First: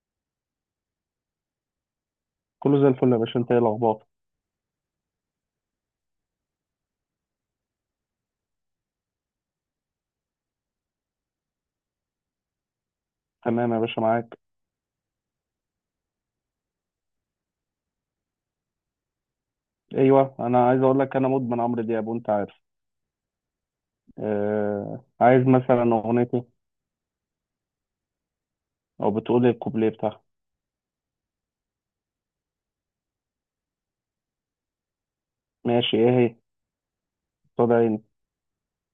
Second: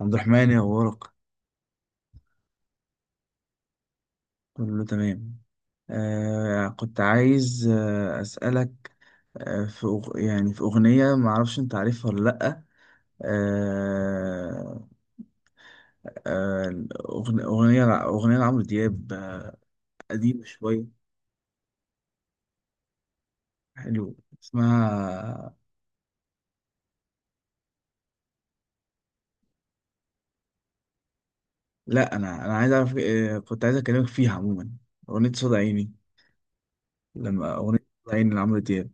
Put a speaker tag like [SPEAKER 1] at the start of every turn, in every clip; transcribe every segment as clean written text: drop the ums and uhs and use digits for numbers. [SPEAKER 1] عبد الرحمن، يا أخبارك؟
[SPEAKER 2] كله زي الفل يا باشا، انت ايه الاخبار؟
[SPEAKER 1] كله تمام. كنت عايز أسألك. في يعني في أغنية، معرفش أنت عارفها ولا لأ؟
[SPEAKER 2] تمام يا باشا، معاك.
[SPEAKER 1] آه آه أغنية لعمرو دياب،
[SPEAKER 2] ايوه،
[SPEAKER 1] قديمة
[SPEAKER 2] انا عايز اقول
[SPEAKER 1] شوية.
[SPEAKER 2] لك انا مدمن عمرو دياب وانت عارف.
[SPEAKER 1] حلو،
[SPEAKER 2] عايز
[SPEAKER 1] اسمها.
[SPEAKER 2] مثلا اغنيتي او بتقول إيه، الكوبليه بتاعها.
[SPEAKER 1] لأ، أنا عايز أعرف. كنت عايز أكلمك فيها عموما. أغنية صوت عيني.
[SPEAKER 2] ماشي، ايه هي؟
[SPEAKER 1] لما
[SPEAKER 2] قصاد
[SPEAKER 1] أغنية
[SPEAKER 2] عيني.
[SPEAKER 1] صوت عيني لعمرو دياب،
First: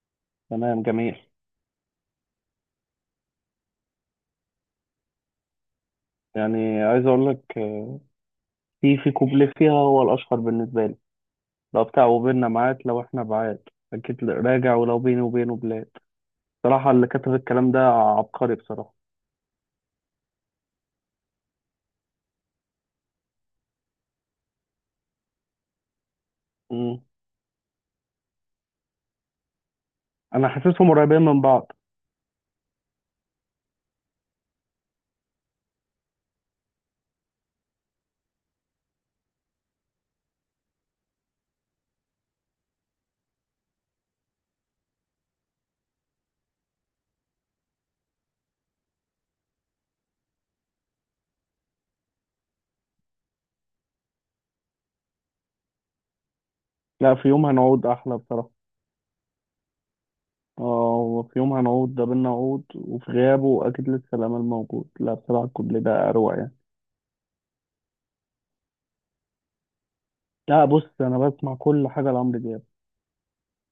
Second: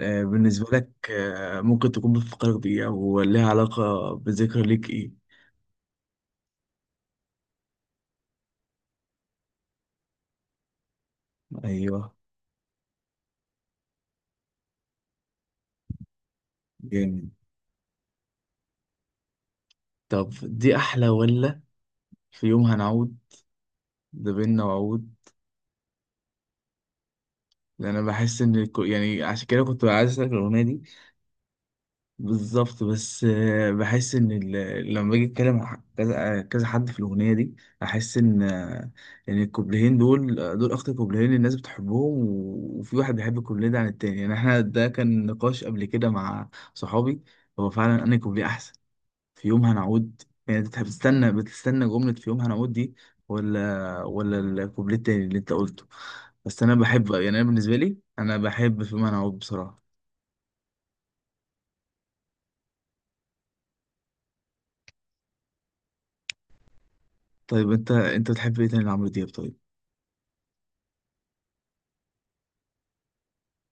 [SPEAKER 1] بالنسبة
[SPEAKER 2] تمام،
[SPEAKER 1] لك
[SPEAKER 2] جميل.
[SPEAKER 1] ممكن تكون بتفكرك بإيه، أو ليها علاقة بذكرى ليك إيه؟
[SPEAKER 2] يعني عايز اقول لك، في كوبليه فيها هو الاشهر بالنسبه لي. لو بتاع
[SPEAKER 1] أيوه.
[SPEAKER 2] وبيننا معاد، لو احنا بعاد اكيد راجع، ولو بيني وبينه بلاد. بصراحه اللي
[SPEAKER 1] جامد.
[SPEAKER 2] كتب الكلام ده عبقري بصراحه.
[SPEAKER 1] طب دي احلى، ولا في يوم هنعود ده بينا وعود؟
[SPEAKER 2] مم.
[SPEAKER 1] انا بحس ان يعني عشان كده كنت عايز اسالك
[SPEAKER 2] انا
[SPEAKER 1] الاغنيه دي.
[SPEAKER 2] حاسسهم قريبين من بعض.
[SPEAKER 1] بالظبط، بس بحس ان لما باجي اتكلم مع كذا، كذا حد في الاغنيه دي، احس ان ان الكوبلين دول، دول اكتر كوبلين الناس بتحبهم، وفي واحد بيحب الكوبلين ده عن التاني. يعني احنا ده كان نقاش قبل كده مع صحابي. هو فعلا انا كوبليه احسن. في يوم هنعود. يعني انت بتستنى جملة في يوم هنعود دي، ولا الكوبليه التاني اللي انت قلته؟ بس انا بحب،
[SPEAKER 2] لا، في
[SPEAKER 1] يعني انا
[SPEAKER 2] يوم
[SPEAKER 1] بالنسبة
[SPEAKER 2] هنقعد
[SPEAKER 1] لي
[SPEAKER 2] احلى
[SPEAKER 1] انا
[SPEAKER 2] بصراحه.
[SPEAKER 1] بحب في يوم هنعود بصراحة.
[SPEAKER 2] اه، وفي يوم هنعود ده بينا عود، وفي غيابه أكيد لسه الأمل موجود. لا، بصراحة الكوبليه ده أروع يعني.
[SPEAKER 1] طيب انت بتحب ايه تاني لعمرو دياب؟ طيب.
[SPEAKER 2] لا بص، أنا بسمع كل حاجة لعمرو دياب.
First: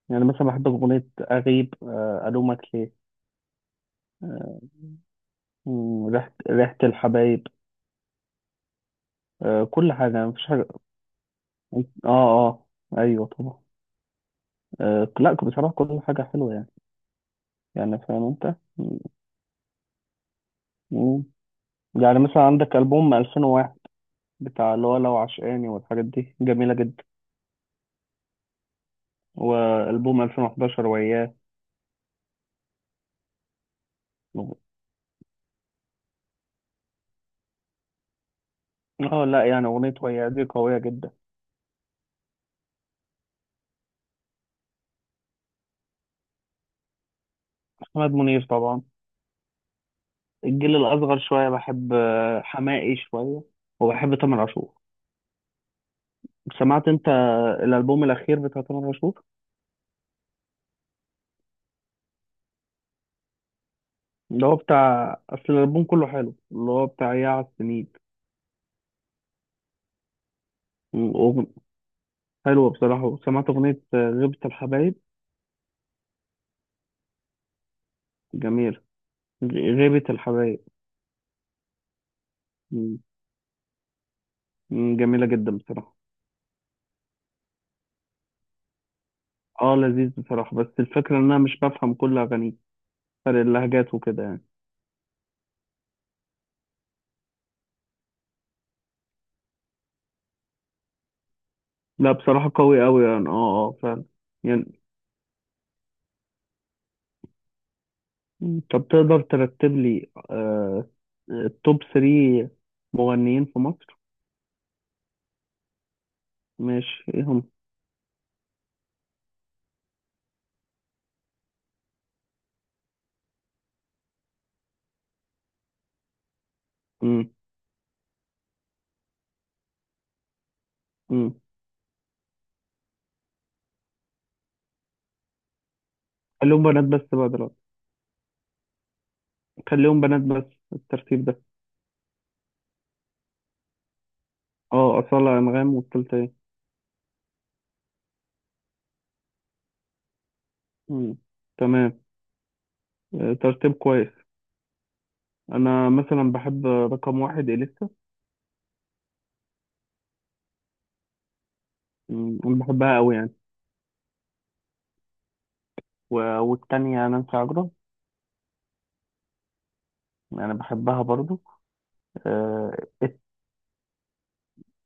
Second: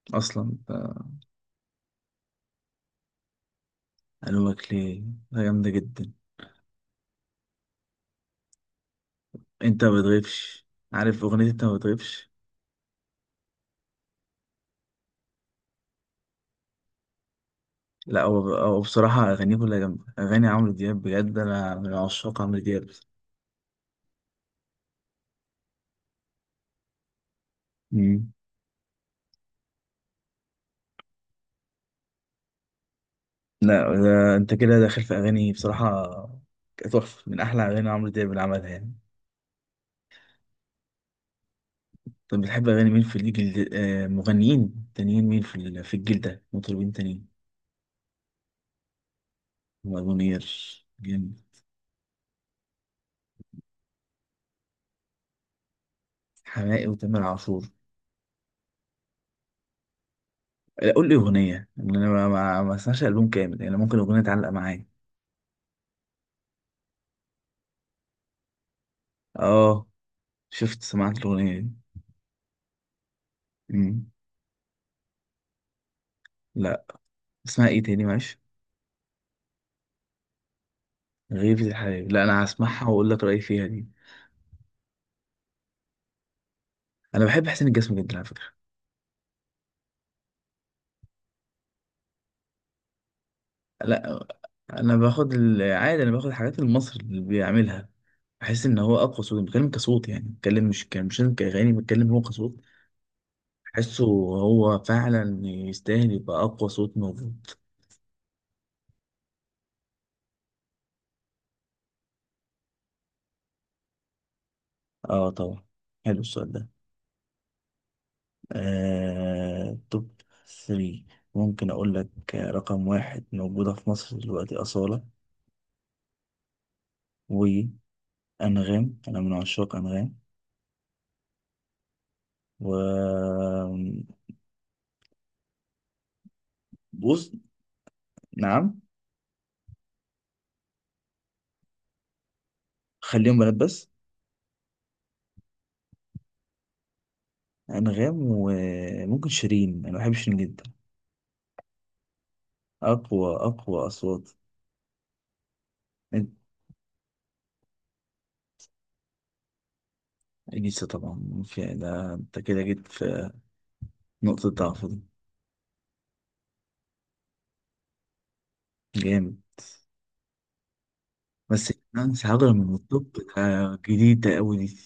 [SPEAKER 2] يعني مثلا
[SPEAKER 1] اصلا
[SPEAKER 2] بحب أغنية أغيب، ألومك ليه. آه،
[SPEAKER 1] الومك ليه. ده جامدة جدا.
[SPEAKER 2] ريحة الحبايب.
[SPEAKER 1] انت
[SPEAKER 2] كل
[SPEAKER 1] ما
[SPEAKER 2] حاجة يعني، مفيش
[SPEAKER 1] بتغيبش،
[SPEAKER 2] حاجة.
[SPEAKER 1] عارف اغنية انت ما
[SPEAKER 2] اه،
[SPEAKER 1] بتغيبش؟
[SPEAKER 2] اه، أيوه طبعا. لا بصراحة، كل حاجة حلوة يعني. يعني
[SPEAKER 1] لا،
[SPEAKER 2] فاهم
[SPEAKER 1] هو
[SPEAKER 2] أنت.
[SPEAKER 1] هو بصراحة اغانيه كلها جامدة. اغاني عمرو دياب
[SPEAKER 2] مم.
[SPEAKER 1] بجد، انا من
[SPEAKER 2] يعني
[SPEAKER 1] عشاق
[SPEAKER 2] مثلا
[SPEAKER 1] عمرو
[SPEAKER 2] عندك
[SPEAKER 1] دياب.
[SPEAKER 2] ألبوم 2001 بتاع، اللي هو لو عشقاني، والحاجات دي جميلة جدا.
[SPEAKER 1] مم.
[SPEAKER 2] وألبوم 2011 وياه.
[SPEAKER 1] لا، ده انت كده داخل في اغاني بصراحه. تحفه، من احلى اغاني عمرو دياب اللي عملها يعني.
[SPEAKER 2] اه لا، يعني اغنيه ويا دي قويه جدا.
[SPEAKER 1] طب بتحب اغاني مين في الجيل، مغنيين تانيين مين في في الجيل ده، مطربين تانيين؟
[SPEAKER 2] محمد منير طبعا.
[SPEAKER 1] محمد منير.
[SPEAKER 2] الجيل الاصغر
[SPEAKER 1] جامد.
[SPEAKER 2] شويه بحب، حماقي شويه. وبحب تامر عاشور.
[SPEAKER 1] حماقي
[SPEAKER 2] سمعت انت
[SPEAKER 1] وتامر عاشور.
[SPEAKER 2] الالبوم الاخير بتاع تامر عاشور؟
[SPEAKER 1] لا، قول لي اغنيه. ان انا ما اسمعش البوم كامل يعني، ممكن اغنيه
[SPEAKER 2] اللي
[SPEAKER 1] تعلق
[SPEAKER 2] هو
[SPEAKER 1] معايا.
[SPEAKER 2] بتاع، اصل الالبوم كله حلو، اللي هو بتاع يا على السنين.
[SPEAKER 1] اه. شفت سمعت
[SPEAKER 2] وأغن-
[SPEAKER 1] الاغنيه دي؟
[SPEAKER 2] حلوه بصراحه. سمعت اغنيه،
[SPEAKER 1] مم.
[SPEAKER 2] غيبه الحبايب.
[SPEAKER 1] لا. اسمها ايه تاني، معلش؟
[SPEAKER 2] جميله. غ- غيبه الحبايب.
[SPEAKER 1] غيبة الحبايب، لا انا هسمعها
[SPEAKER 2] م-
[SPEAKER 1] واقول لك رايي فيها دي.
[SPEAKER 2] جميله جدا بصراحه.
[SPEAKER 1] انا بحب حسين الجسمي جدا على فكره.
[SPEAKER 2] اه لذيذ بصراحه، بس الفكره ان انا مش بفهم كل اغانيه، فرق اللهجات وكده
[SPEAKER 1] لا،
[SPEAKER 2] يعني.
[SPEAKER 1] انا باخد العادي، انا باخد الحاجات اللي مصر اللي بيعملها. بحس ان هو اقوى صوت، بتكلم كصوت، يعني بتكلم مش كان مش لازم كاغاني، بتكلم
[SPEAKER 2] لا
[SPEAKER 1] هو
[SPEAKER 2] بصراحة،
[SPEAKER 1] كصوت.
[SPEAKER 2] قوي قوي يعني، اه اه
[SPEAKER 1] بحسه.
[SPEAKER 2] فعلا. يعني
[SPEAKER 1] هو فعلا يستاهل يبقى اقوى صوت موجود.
[SPEAKER 2] طب تقدر ترتب لي، آه، التوب 3 مغنيين في مصر؟
[SPEAKER 1] اه طبعا. حلو السؤال ده.
[SPEAKER 2] ماشي، ايه هم؟
[SPEAKER 1] توب 3 ممكن اقول لك. رقم واحد موجودة في مصر دلوقتي، أصالة.
[SPEAKER 2] مم.
[SPEAKER 1] وأنغام، أنا من عشاق أنغام.
[SPEAKER 2] مم.
[SPEAKER 1] و...
[SPEAKER 2] خليهم بنات بس بقى
[SPEAKER 1] بص.
[SPEAKER 2] دلوقتي.
[SPEAKER 1] نعم.
[SPEAKER 2] خليهم بنات بس الترتيب ده.
[SPEAKER 1] خليهم بنات بس.
[SPEAKER 2] اه، أصالة، أنغام، والتالتة ايه؟
[SPEAKER 1] انغام، وممكن شيرين، انا بحب شيرين جدا.
[SPEAKER 2] مم. تمام. آه،
[SPEAKER 1] اقوى
[SPEAKER 2] ترتيب
[SPEAKER 1] اقوى
[SPEAKER 2] كويس.
[SPEAKER 1] اصوات.
[SPEAKER 2] أنا
[SPEAKER 1] انت
[SPEAKER 2] مثلا بحب رقم واحد إليسا.
[SPEAKER 1] اليسا طبعا، في ده انت
[SPEAKER 2] مم، أنا
[SPEAKER 1] كده جيت
[SPEAKER 2] بحبها قوي
[SPEAKER 1] في
[SPEAKER 2] يعني.
[SPEAKER 1] نقطة ضعف دي.
[SPEAKER 2] والتانية نانسي عجرم.
[SPEAKER 1] جامد.
[SPEAKER 2] أنا بحبها برضو.
[SPEAKER 1] بس نانسي عجرم من
[SPEAKER 2] آه،
[SPEAKER 1] الطب ده، جديد ده، قوي دي.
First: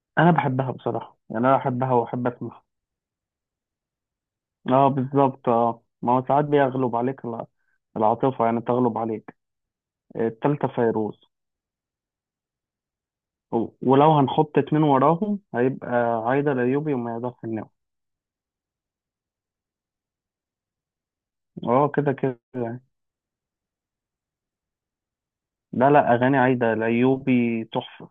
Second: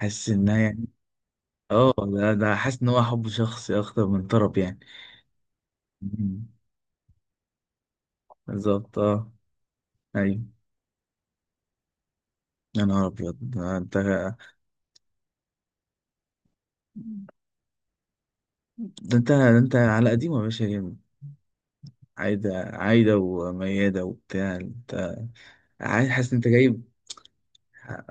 [SPEAKER 1] حاسس
[SPEAKER 2] أنا
[SPEAKER 1] انها
[SPEAKER 2] بحبها
[SPEAKER 1] يعني.
[SPEAKER 2] بصراحة يعني، أنا بحبها
[SPEAKER 1] اه،
[SPEAKER 2] وأحب
[SPEAKER 1] ده
[SPEAKER 2] أسمعها.
[SPEAKER 1] حاسس ان هو حب شخصي اكتر من طرب يعني.
[SPEAKER 2] اه بالظبط، اه، ما هو ساعات
[SPEAKER 1] مم.
[SPEAKER 2] بيغلب عليك العاطفة يعني،
[SPEAKER 1] بالظبط
[SPEAKER 2] تغلب
[SPEAKER 1] اه.
[SPEAKER 2] عليك.
[SPEAKER 1] ايوه.
[SPEAKER 2] التالتة فيروز.
[SPEAKER 1] يا نهار ابيض،
[SPEAKER 2] ولو هنحط اتنين وراهم، هيبقى عايدة الأيوبي وما يقدرش النوم.
[SPEAKER 1] ده انت على قديمه يا باشا. جامد.
[SPEAKER 2] اه كده كده
[SPEAKER 1] عايده،
[SPEAKER 2] يعني.
[SPEAKER 1] عايده ومياده وبتاع انت.
[SPEAKER 2] لا
[SPEAKER 1] عايز،
[SPEAKER 2] لا،
[SPEAKER 1] حاسس ان
[SPEAKER 2] أغاني
[SPEAKER 1] انت
[SPEAKER 2] عايدة
[SPEAKER 1] جايب.
[SPEAKER 2] الأيوبي تحفة.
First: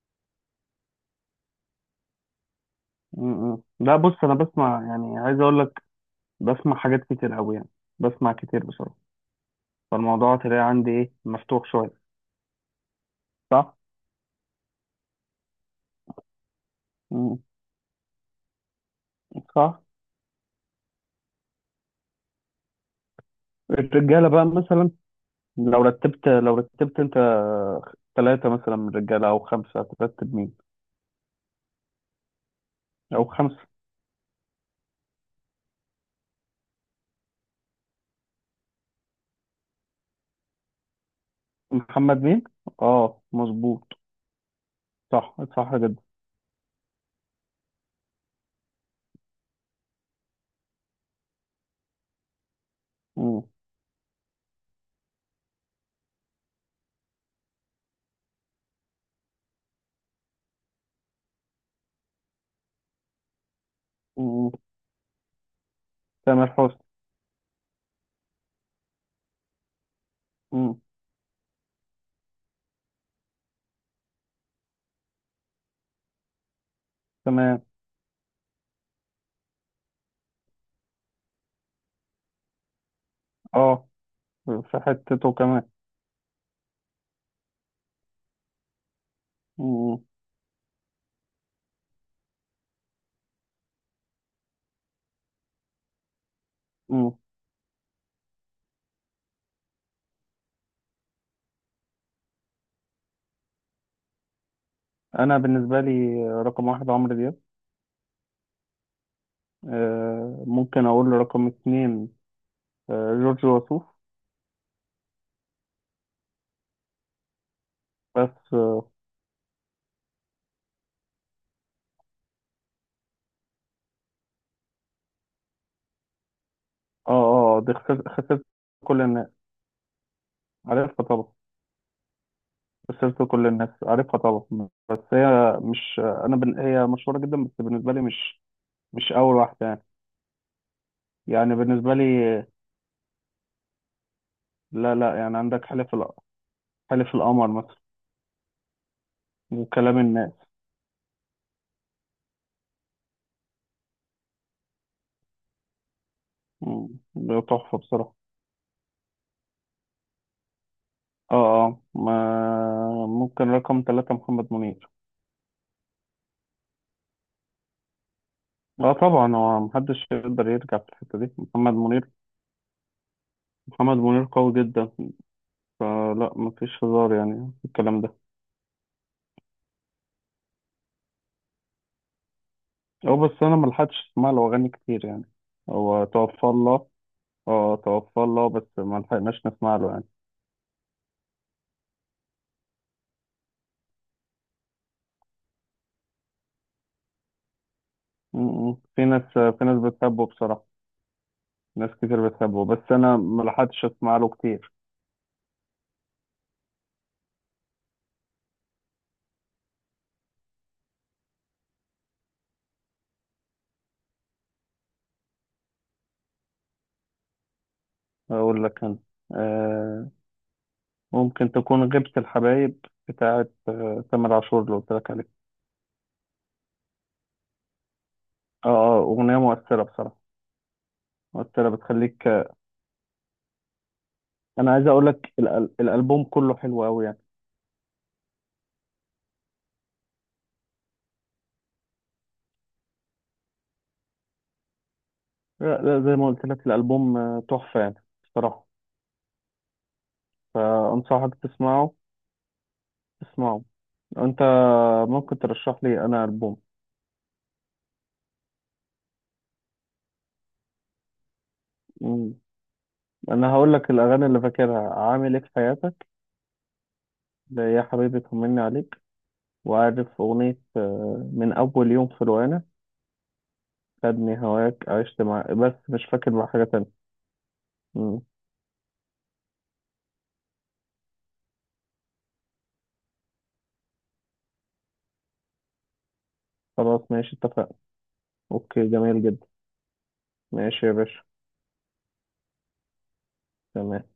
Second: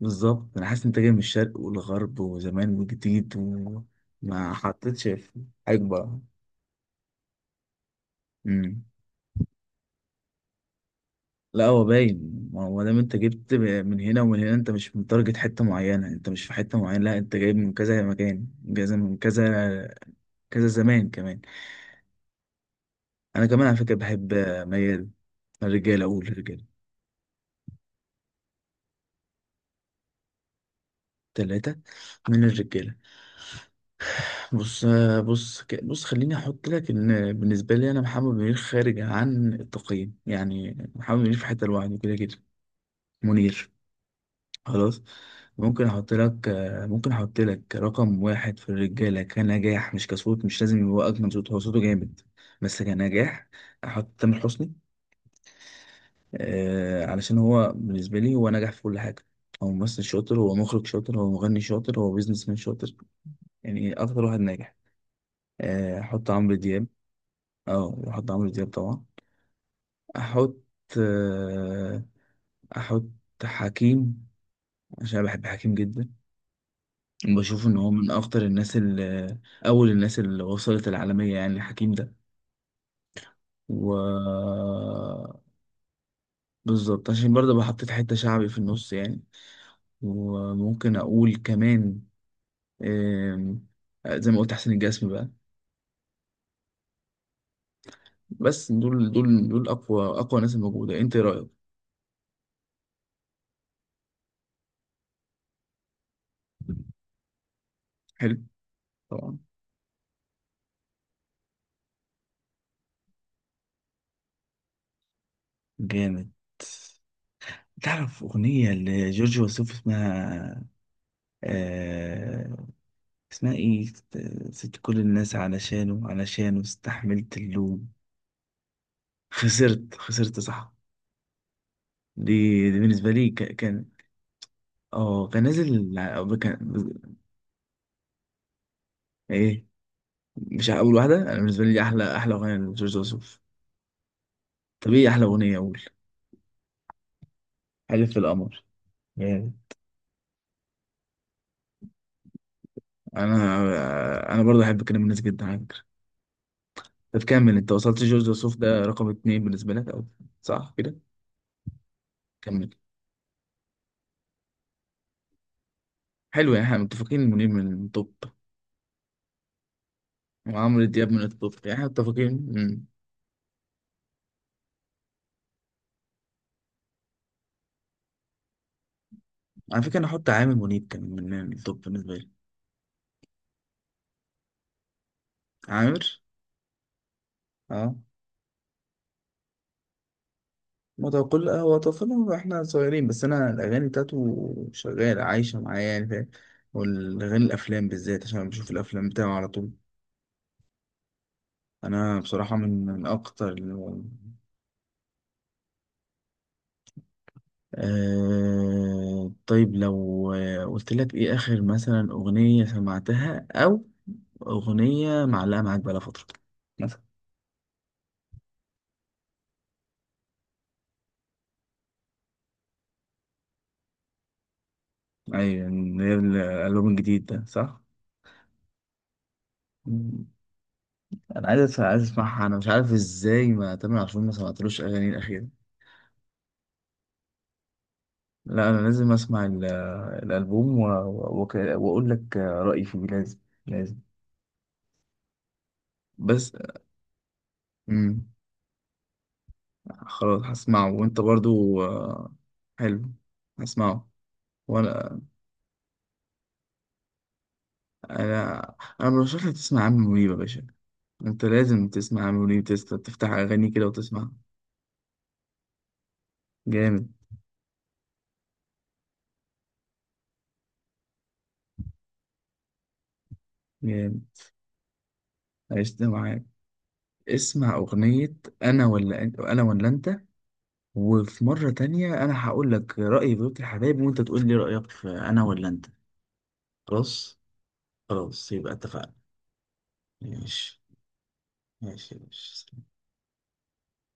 [SPEAKER 1] بالظبط، انا حاسس انت جاي من الشرق والغرب وزمان وجديد،
[SPEAKER 2] م. لا بص، أنا
[SPEAKER 1] وما
[SPEAKER 2] بسمع
[SPEAKER 1] حطيتش
[SPEAKER 2] يعني، عايز
[SPEAKER 1] في
[SPEAKER 2] أقول لك،
[SPEAKER 1] حقبه.
[SPEAKER 2] بسمع حاجات كتير أوي يعني، بسمع كتير
[SPEAKER 1] امم
[SPEAKER 2] بصراحة. فالموضوع تلاقي عندي إيه،
[SPEAKER 1] لا
[SPEAKER 2] مفتوح
[SPEAKER 1] هو
[SPEAKER 2] شوية.
[SPEAKER 1] باين، ما هو دام انت جبت
[SPEAKER 2] صح؟
[SPEAKER 1] من هنا ومن هنا، انت مش متارجت حته معينه، انت مش في حته معينه، لا انت
[SPEAKER 2] م.
[SPEAKER 1] جايب من كذا مكان، من كذا من كذا.
[SPEAKER 2] صح.
[SPEAKER 1] كذا زمان كمان. انا كمان على فكره
[SPEAKER 2] الرجالة
[SPEAKER 1] بحب
[SPEAKER 2] بقى مثلا،
[SPEAKER 1] ميال.
[SPEAKER 2] لو
[SPEAKER 1] الرجاله، اقول
[SPEAKER 2] رتبت، لو
[SPEAKER 1] الرجاله.
[SPEAKER 2] رتبت انت ثلاثة مثلا من الرجالة او خمسة، هترتب مين؟
[SPEAKER 1] ثلاثه من الرجاله.
[SPEAKER 2] او خمسة.
[SPEAKER 1] بص بص بص خليني احط لك ان بالنسبه لي، انا محمد منير خارج عن التقييم، يعني محمد منير في حته لوحده كده
[SPEAKER 2] محمد
[SPEAKER 1] كده.
[SPEAKER 2] مين؟ اه
[SPEAKER 1] منير.
[SPEAKER 2] مظبوط.
[SPEAKER 1] خلاص.
[SPEAKER 2] صح، صح
[SPEAKER 1] ممكن
[SPEAKER 2] جدا.
[SPEAKER 1] احط لك ممكن احط لك رقم واحد في الرجاله كنجاح مش كصوت، مش لازم يبقى اجمل صوت، هو صوته جامد بس
[SPEAKER 2] مم.
[SPEAKER 1] كنجاح، احط تامر حسني. علشان هو بالنسبه لي هو نجح في كل حاجه. هو ممثل شاطر، هو مخرج شاطر، هو مغني شاطر، هو بيزنس مان شاطر. يعني اكتر واحد
[SPEAKER 2] مم.
[SPEAKER 1] ناجح. احط
[SPEAKER 2] تامر
[SPEAKER 1] عمرو
[SPEAKER 2] حسني.
[SPEAKER 1] دياب. اه، واحط عمرو دياب طبعا. احط
[SPEAKER 2] مم.
[SPEAKER 1] آه، احط حكيم، عشان أنا بحب حكيم جدا.
[SPEAKER 2] تمام.
[SPEAKER 1] بشوف ان هو من اخطر الناس اللي اول الناس اللي وصلت العالمية، يعني حكيم ده.
[SPEAKER 2] اه،
[SPEAKER 1] و...
[SPEAKER 2] في حتته كمان.
[SPEAKER 1] بالظبط، عشان برضه بحطيت حتة شعبي في النص يعني.
[SPEAKER 2] مم.
[SPEAKER 1] وممكن اقول كمان آم، زي ما قلت حسين الجسمي بقى.
[SPEAKER 2] مم.
[SPEAKER 1] بس دول اقوى اقوى ناس الموجودة. انت إيه رأيك؟
[SPEAKER 2] انا بالنسبة لي، رقم واحد عمرو دياب.
[SPEAKER 1] حلو. طبعا.
[SPEAKER 2] آه، ممكن اقول رقم اتنين، آه، جورج وسوف.
[SPEAKER 1] جامد. تعرف
[SPEAKER 2] بس
[SPEAKER 1] أغنية
[SPEAKER 2] اه،
[SPEAKER 1] لجورج وسوف اسمها؟ آه اسمها إيه؟ سبت كل الناس علشانه، علشانه
[SPEAKER 2] اه،
[SPEAKER 1] استحملت
[SPEAKER 2] دي
[SPEAKER 1] اللوم.
[SPEAKER 2] خسرت كل الناس،
[SPEAKER 1] خسرت خسرت، صح.
[SPEAKER 2] عارفها طبعا.
[SPEAKER 1] دي, دي بالنسبة
[SPEAKER 2] سلسلة
[SPEAKER 1] لي
[SPEAKER 2] كل الناس،
[SPEAKER 1] كان.
[SPEAKER 2] عارفها طبعا، بس
[SPEAKER 1] اه كان
[SPEAKER 2] هي
[SPEAKER 1] نازل
[SPEAKER 2] مش،
[SPEAKER 1] كان.
[SPEAKER 2] هي مشهورة جدا بس بالنسبة لي مش، مش اول واحدة
[SPEAKER 1] إيه؟
[SPEAKER 2] يعني.
[SPEAKER 1] مش أول واحدة. أنا
[SPEAKER 2] يعني
[SPEAKER 1] بالنسبة لي
[SPEAKER 2] بالنسبة لي،
[SPEAKER 1] أحلى أحلى أغنية لجورج وسوف. طب
[SPEAKER 2] لا
[SPEAKER 1] إيه
[SPEAKER 2] لا
[SPEAKER 1] أحلى
[SPEAKER 2] يعني،
[SPEAKER 1] أغنية، أقول؟
[SPEAKER 2] حلف القمر مثلا.
[SPEAKER 1] حلف في القمر يعني.
[SPEAKER 2] وكلام الناس.
[SPEAKER 1] أنا أنا برضه أحب كلام الناس جدا على فكرة.
[SPEAKER 2] مم.
[SPEAKER 1] طب
[SPEAKER 2] ده
[SPEAKER 1] كمل، أنت
[SPEAKER 2] تحفة
[SPEAKER 1] وصلت
[SPEAKER 2] بصراحة.
[SPEAKER 1] جورج وسوف ده رقم اتنين بالنسبة لك، أو صح كده؟
[SPEAKER 2] اه، اه، ما
[SPEAKER 1] كمل.
[SPEAKER 2] ممكن رقم ثلاثة محمد منير.
[SPEAKER 1] حلو، يعني احنا متفقين. منيب من الطب،
[SPEAKER 2] اه طبعا، هو محدش يقدر يرجع
[SPEAKER 1] وعمرو
[SPEAKER 2] في
[SPEAKER 1] دياب
[SPEAKER 2] الحتة
[SPEAKER 1] من
[SPEAKER 2] دي،
[SPEAKER 1] الطب، يعني
[SPEAKER 2] محمد
[SPEAKER 1] احنا
[SPEAKER 2] منير.
[SPEAKER 1] متفقين. مم.
[SPEAKER 2] محمد منير قوي جدا، فلا مفيش هزار يعني في الكلام ده.
[SPEAKER 1] على فكرة انا احط عامر منيب كان من الطب بالنسبة لي.
[SPEAKER 2] هو بس انا ملحقتش اسمع له اغاني كتير يعني.
[SPEAKER 1] عامر.
[SPEAKER 2] هو توفى الله. اه
[SPEAKER 1] اه،
[SPEAKER 2] توفى الله، بس ما لحقناش نسمع له يعني.
[SPEAKER 1] ما هو كل هو طفلنا واحنا صغيرين، بس انا الاغاني بتاعته شغالة عايشة معايا، يعني فاهم. والاغاني الافلام بالذات، عشان أنا بشوف
[SPEAKER 2] م. في
[SPEAKER 1] الافلام
[SPEAKER 2] ناس
[SPEAKER 1] بتاعه على
[SPEAKER 2] في
[SPEAKER 1] طول.
[SPEAKER 2] ناس بتحبه بصراحة، ناس
[SPEAKER 1] انا
[SPEAKER 2] كتير
[SPEAKER 1] بصراحة
[SPEAKER 2] بتحبه بس
[SPEAKER 1] من
[SPEAKER 2] انا ما
[SPEAKER 1] اكتر
[SPEAKER 2] لحقتش اسمع له كتير.
[SPEAKER 1] طيب لو قلت لك ايه اخر مثلا اغنية سمعتها، او اغنية معلقة معاك بقالها فترة؟
[SPEAKER 2] اقول لك انا، آه، ممكن تكون غيبة الحبايب بتاعت، آه، تامر عاشور، اللي قلت لك عليه.
[SPEAKER 1] ايوه، اللي هي الالبوم الجديد ده صح.
[SPEAKER 2] اه، اه، اغنية مؤثرة بصراحة،
[SPEAKER 1] مم.
[SPEAKER 2] مؤثرة
[SPEAKER 1] عايز
[SPEAKER 2] بتخليك.
[SPEAKER 1] اسمعها، انا مش عارف ازاي ما تامر عاشور ما
[SPEAKER 2] انا
[SPEAKER 1] سمعتلوش
[SPEAKER 2] عايز اقول
[SPEAKER 1] اغاني
[SPEAKER 2] لك
[SPEAKER 1] الاخيره.
[SPEAKER 2] الالبوم كله حلو قوي يعني.
[SPEAKER 1] لا انا لازم اسمع الالبوم واقول لك رايي فيه. لازم لازم.
[SPEAKER 2] لا لا، زي ما قلت
[SPEAKER 1] بس
[SPEAKER 2] لك الالبوم، تحفة يعني
[SPEAKER 1] مم.
[SPEAKER 2] بصراحة.
[SPEAKER 1] خلاص هسمعه، وانت
[SPEAKER 2] فانصحك
[SPEAKER 1] برضو
[SPEAKER 2] تسمعه،
[SPEAKER 1] حلو.
[SPEAKER 2] تسمعه
[SPEAKER 1] هسمعه.
[SPEAKER 2] انت.
[SPEAKER 1] وانا
[SPEAKER 2] ممكن ترشح لي انا
[SPEAKER 1] انا انا برشح لك تسمع عم منيب يا باشا. انت لازم تسمع عم
[SPEAKER 2] البوم؟
[SPEAKER 1] منيب تفتح
[SPEAKER 2] انا
[SPEAKER 1] اغاني
[SPEAKER 2] هقول
[SPEAKER 1] كده
[SPEAKER 2] لك الاغاني
[SPEAKER 1] وتسمع.
[SPEAKER 2] اللي فاكرها عامل ايه في حياتك.
[SPEAKER 1] جامد.
[SPEAKER 2] ده يا حبيبي طمني عليك. وعارف اغنيه، من اول يوم في روقانه،
[SPEAKER 1] جامد.
[SPEAKER 2] خدني هواك، عشت مع، بس
[SPEAKER 1] عشت
[SPEAKER 2] مش فاكر
[SPEAKER 1] معاه.
[SPEAKER 2] بقى حاجه تانية.
[SPEAKER 1] اسمع
[SPEAKER 2] مم.
[SPEAKER 1] أغنية أنا ولا أنت، أنا ولا أنت. وفي مرة تانية أنا هقول لك رأيي في بيوت الحبايب، وأنت تقول لي رأيك في أنا ولا أنت.
[SPEAKER 2] خلاص ماشي،
[SPEAKER 1] خلاص.
[SPEAKER 2] اتفقنا.
[SPEAKER 1] خلاص يبقى
[SPEAKER 2] اوكي،
[SPEAKER 1] اتفقنا.
[SPEAKER 2] جميل جدا.
[SPEAKER 1] ماشي
[SPEAKER 2] ماشي يا باشا.
[SPEAKER 1] ماشي ماشي.
[SPEAKER 2] تمام.